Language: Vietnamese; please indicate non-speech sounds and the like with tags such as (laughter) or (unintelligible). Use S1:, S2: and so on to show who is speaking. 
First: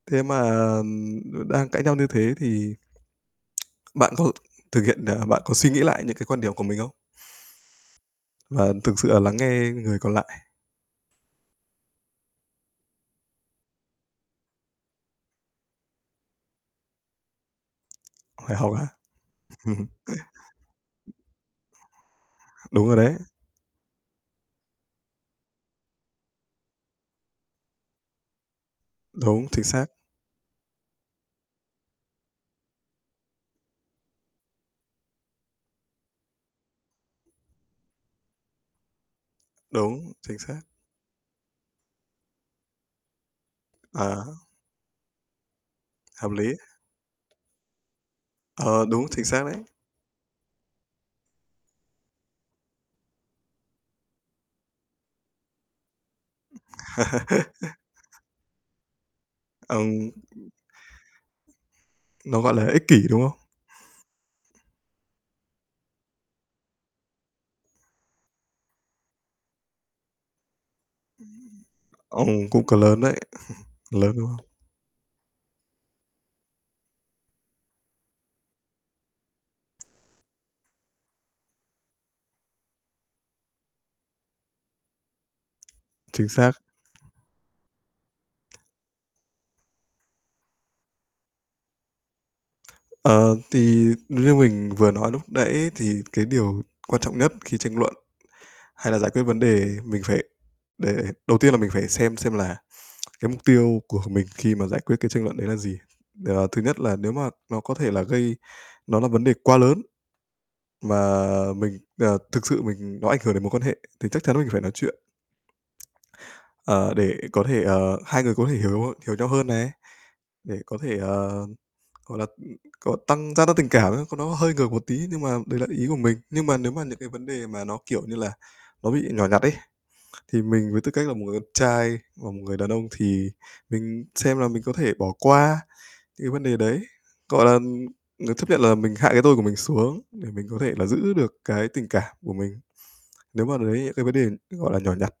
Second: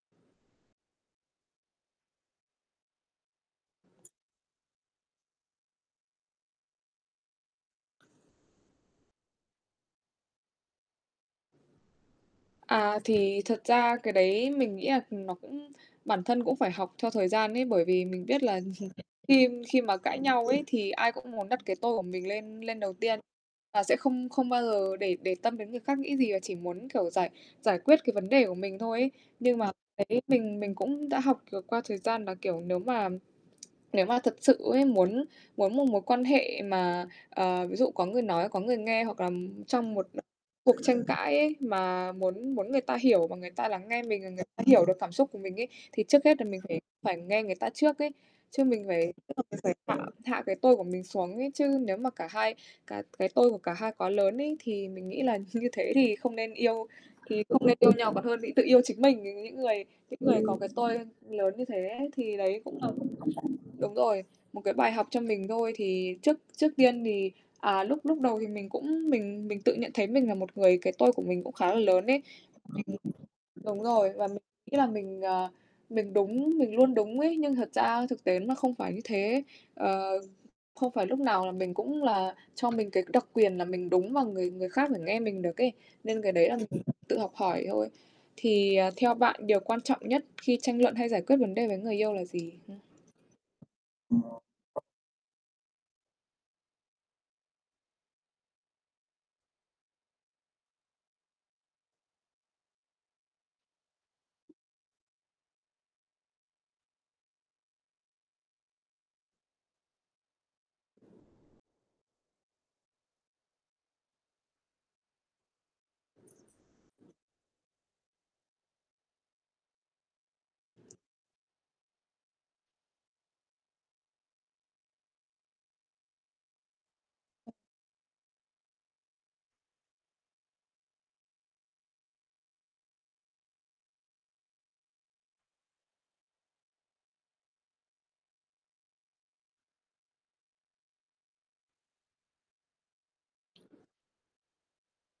S1: Thế mà, ừm đang cãi nhau như thế thì (tsk) bạn có h thực hiện ờ, bạn có suy nghĩ lại những cái quan điểm của mình không? Và thực sự là lắng nghe người còn lại?
S2: À, thì thật ra cái đấy mình nghĩ là, ừm, nó cũng bản thân cũng phải học theo thời gian ấy, bởi vì mình biết
S1: Ôi,
S2: là
S1: học á?
S2: (chuckles) khi khi
S1: (chuckles)
S2: mà cãi nhau ấy thì ai cũng muốn đặt cái tôi của mình lên lên
S1: Đúng
S2: đầu
S1: rồi đấy.
S2: tiên, và sẽ không không bao giờ để để tâm đến người khác nghĩ gì, và chỉ muốn, kiểu, giải giải quyết cái vấn đề của mình thôi ấy.
S1: Đúng,
S2: Nhưng
S1: chính
S2: mà,
S1: xác.
S2: đấy, mình mình cũng đã học được qua thời gian, là, kiểu, nếu mà nếu mà thật sự ấy muốn muốn một mối quan hệ mà, ờ, ví dụ có người nói, có người nghe, hoặc là trong một
S1: Đúng, chính xác.
S2: cuộc tranh cãi ấy mà muốn muốn người ta hiểu mà người ta lắng nghe mình,
S1: Ờ.
S2: rồi người ta hiểu được cảm xúc của mình ấy, thì trước
S1: Hợp
S2: hết là
S1: lý.
S2: mình phải phải nghe người ta trước ấy. Chứ mình
S1: Ờ, đúng,
S2: phải
S1: chính
S2: đúng
S1: xác
S2: rồi,
S1: đấy.
S2: mình phải tạm hạ cái tôi của mình xuống ấy, chứ nếu mà cả hai cái cái tôi của cả hai quá lớn ấy, thì mình nghĩ là như thế thì không nên yêu, thì
S1: (laughs)
S2: không nên yêu nhau còn hơn, đi tự yêu chính mình. Nh Những người
S1: Ừm.
S2: những người có cái tôi lớn như thế ấy, thì
S1: Nó gọi
S2: đấy
S1: là
S2: cũng
S1: ích
S2: là
S1: kỷ, đúng không?
S2: (unintelligible) đúng rồi, một cái bài học cho mình thôi. Thì trước trước tiên thì à, lúc lúc đầu thì mình cũng mình mình tự nhận thấy mình là một người cái tôi của mình cũng khá là lớn ấy,
S1: Ờm, cũng có lớn đấy,
S2: (unintelligible)
S1: (chuckles)
S2: đúng
S1: lớn,
S2: rồi,
S1: đúng
S2: và mình
S1: không?
S2: nghĩ là mình, à, mình đúng, mình luôn đúng ấy. Nhưng thật ra thực tế nó là không phải như thế, ờ, không phải lúc nào là mình cũng là cho mình cái đặc quyền là mình đúng, và người người khác phải nghe mình được ấy, nên
S1: Chính
S2: cái đấy là
S1: xác.
S2: tự học hỏi thôi. Thì, à, theo bạn điều quan trọng nhất khi tranh luận hay giải quyết vấn đề với người yêu là gì, hứm?
S1: Ờ, thì như mình vừa nói lúc nãy, thì cái điều quan trọng nhất khi tranh luận hay là giải quyết vấn đề, mình phải để đầu tiên là mình phải xem xem là cái mục tiêu của mình khi mà giải quyết cái tranh luận đấy là gì. Ờ, thứ nhất là nếu mà nó có thể là gây nó là vấn đề quá lớn, mà mình ờ, thực sự mình nó ảnh hưởng đến mối quan hệ, thì chắc chắn mình phải nói chuyện, ờ, để có thể, ờ, hai người có thể hiểu hiểu nhau hơn này, để có thể, ờ, gọi là, ừm, có tăng gia tăng tình cảm, có nó hơi ngược một tí nhưng mà đấy là ý của mình. Nhưng mà nếu mà những cái vấn đề mà nó, kiểu như là, nó bị nhỏ nhặt ấy, thì mình với tư cách là một người con trai và một người đàn ông, thì mình xem là mình có thể bỏ qua những cái vấn đề đấy, gọi là, ưm, ờ, chấp nhận là mình hạ cái tôi của mình xuống để mình có thể là giữ được cái tình cảm của mình, nếu mà đấy những cái vấn đề, gọi là, nhỏ nhặt.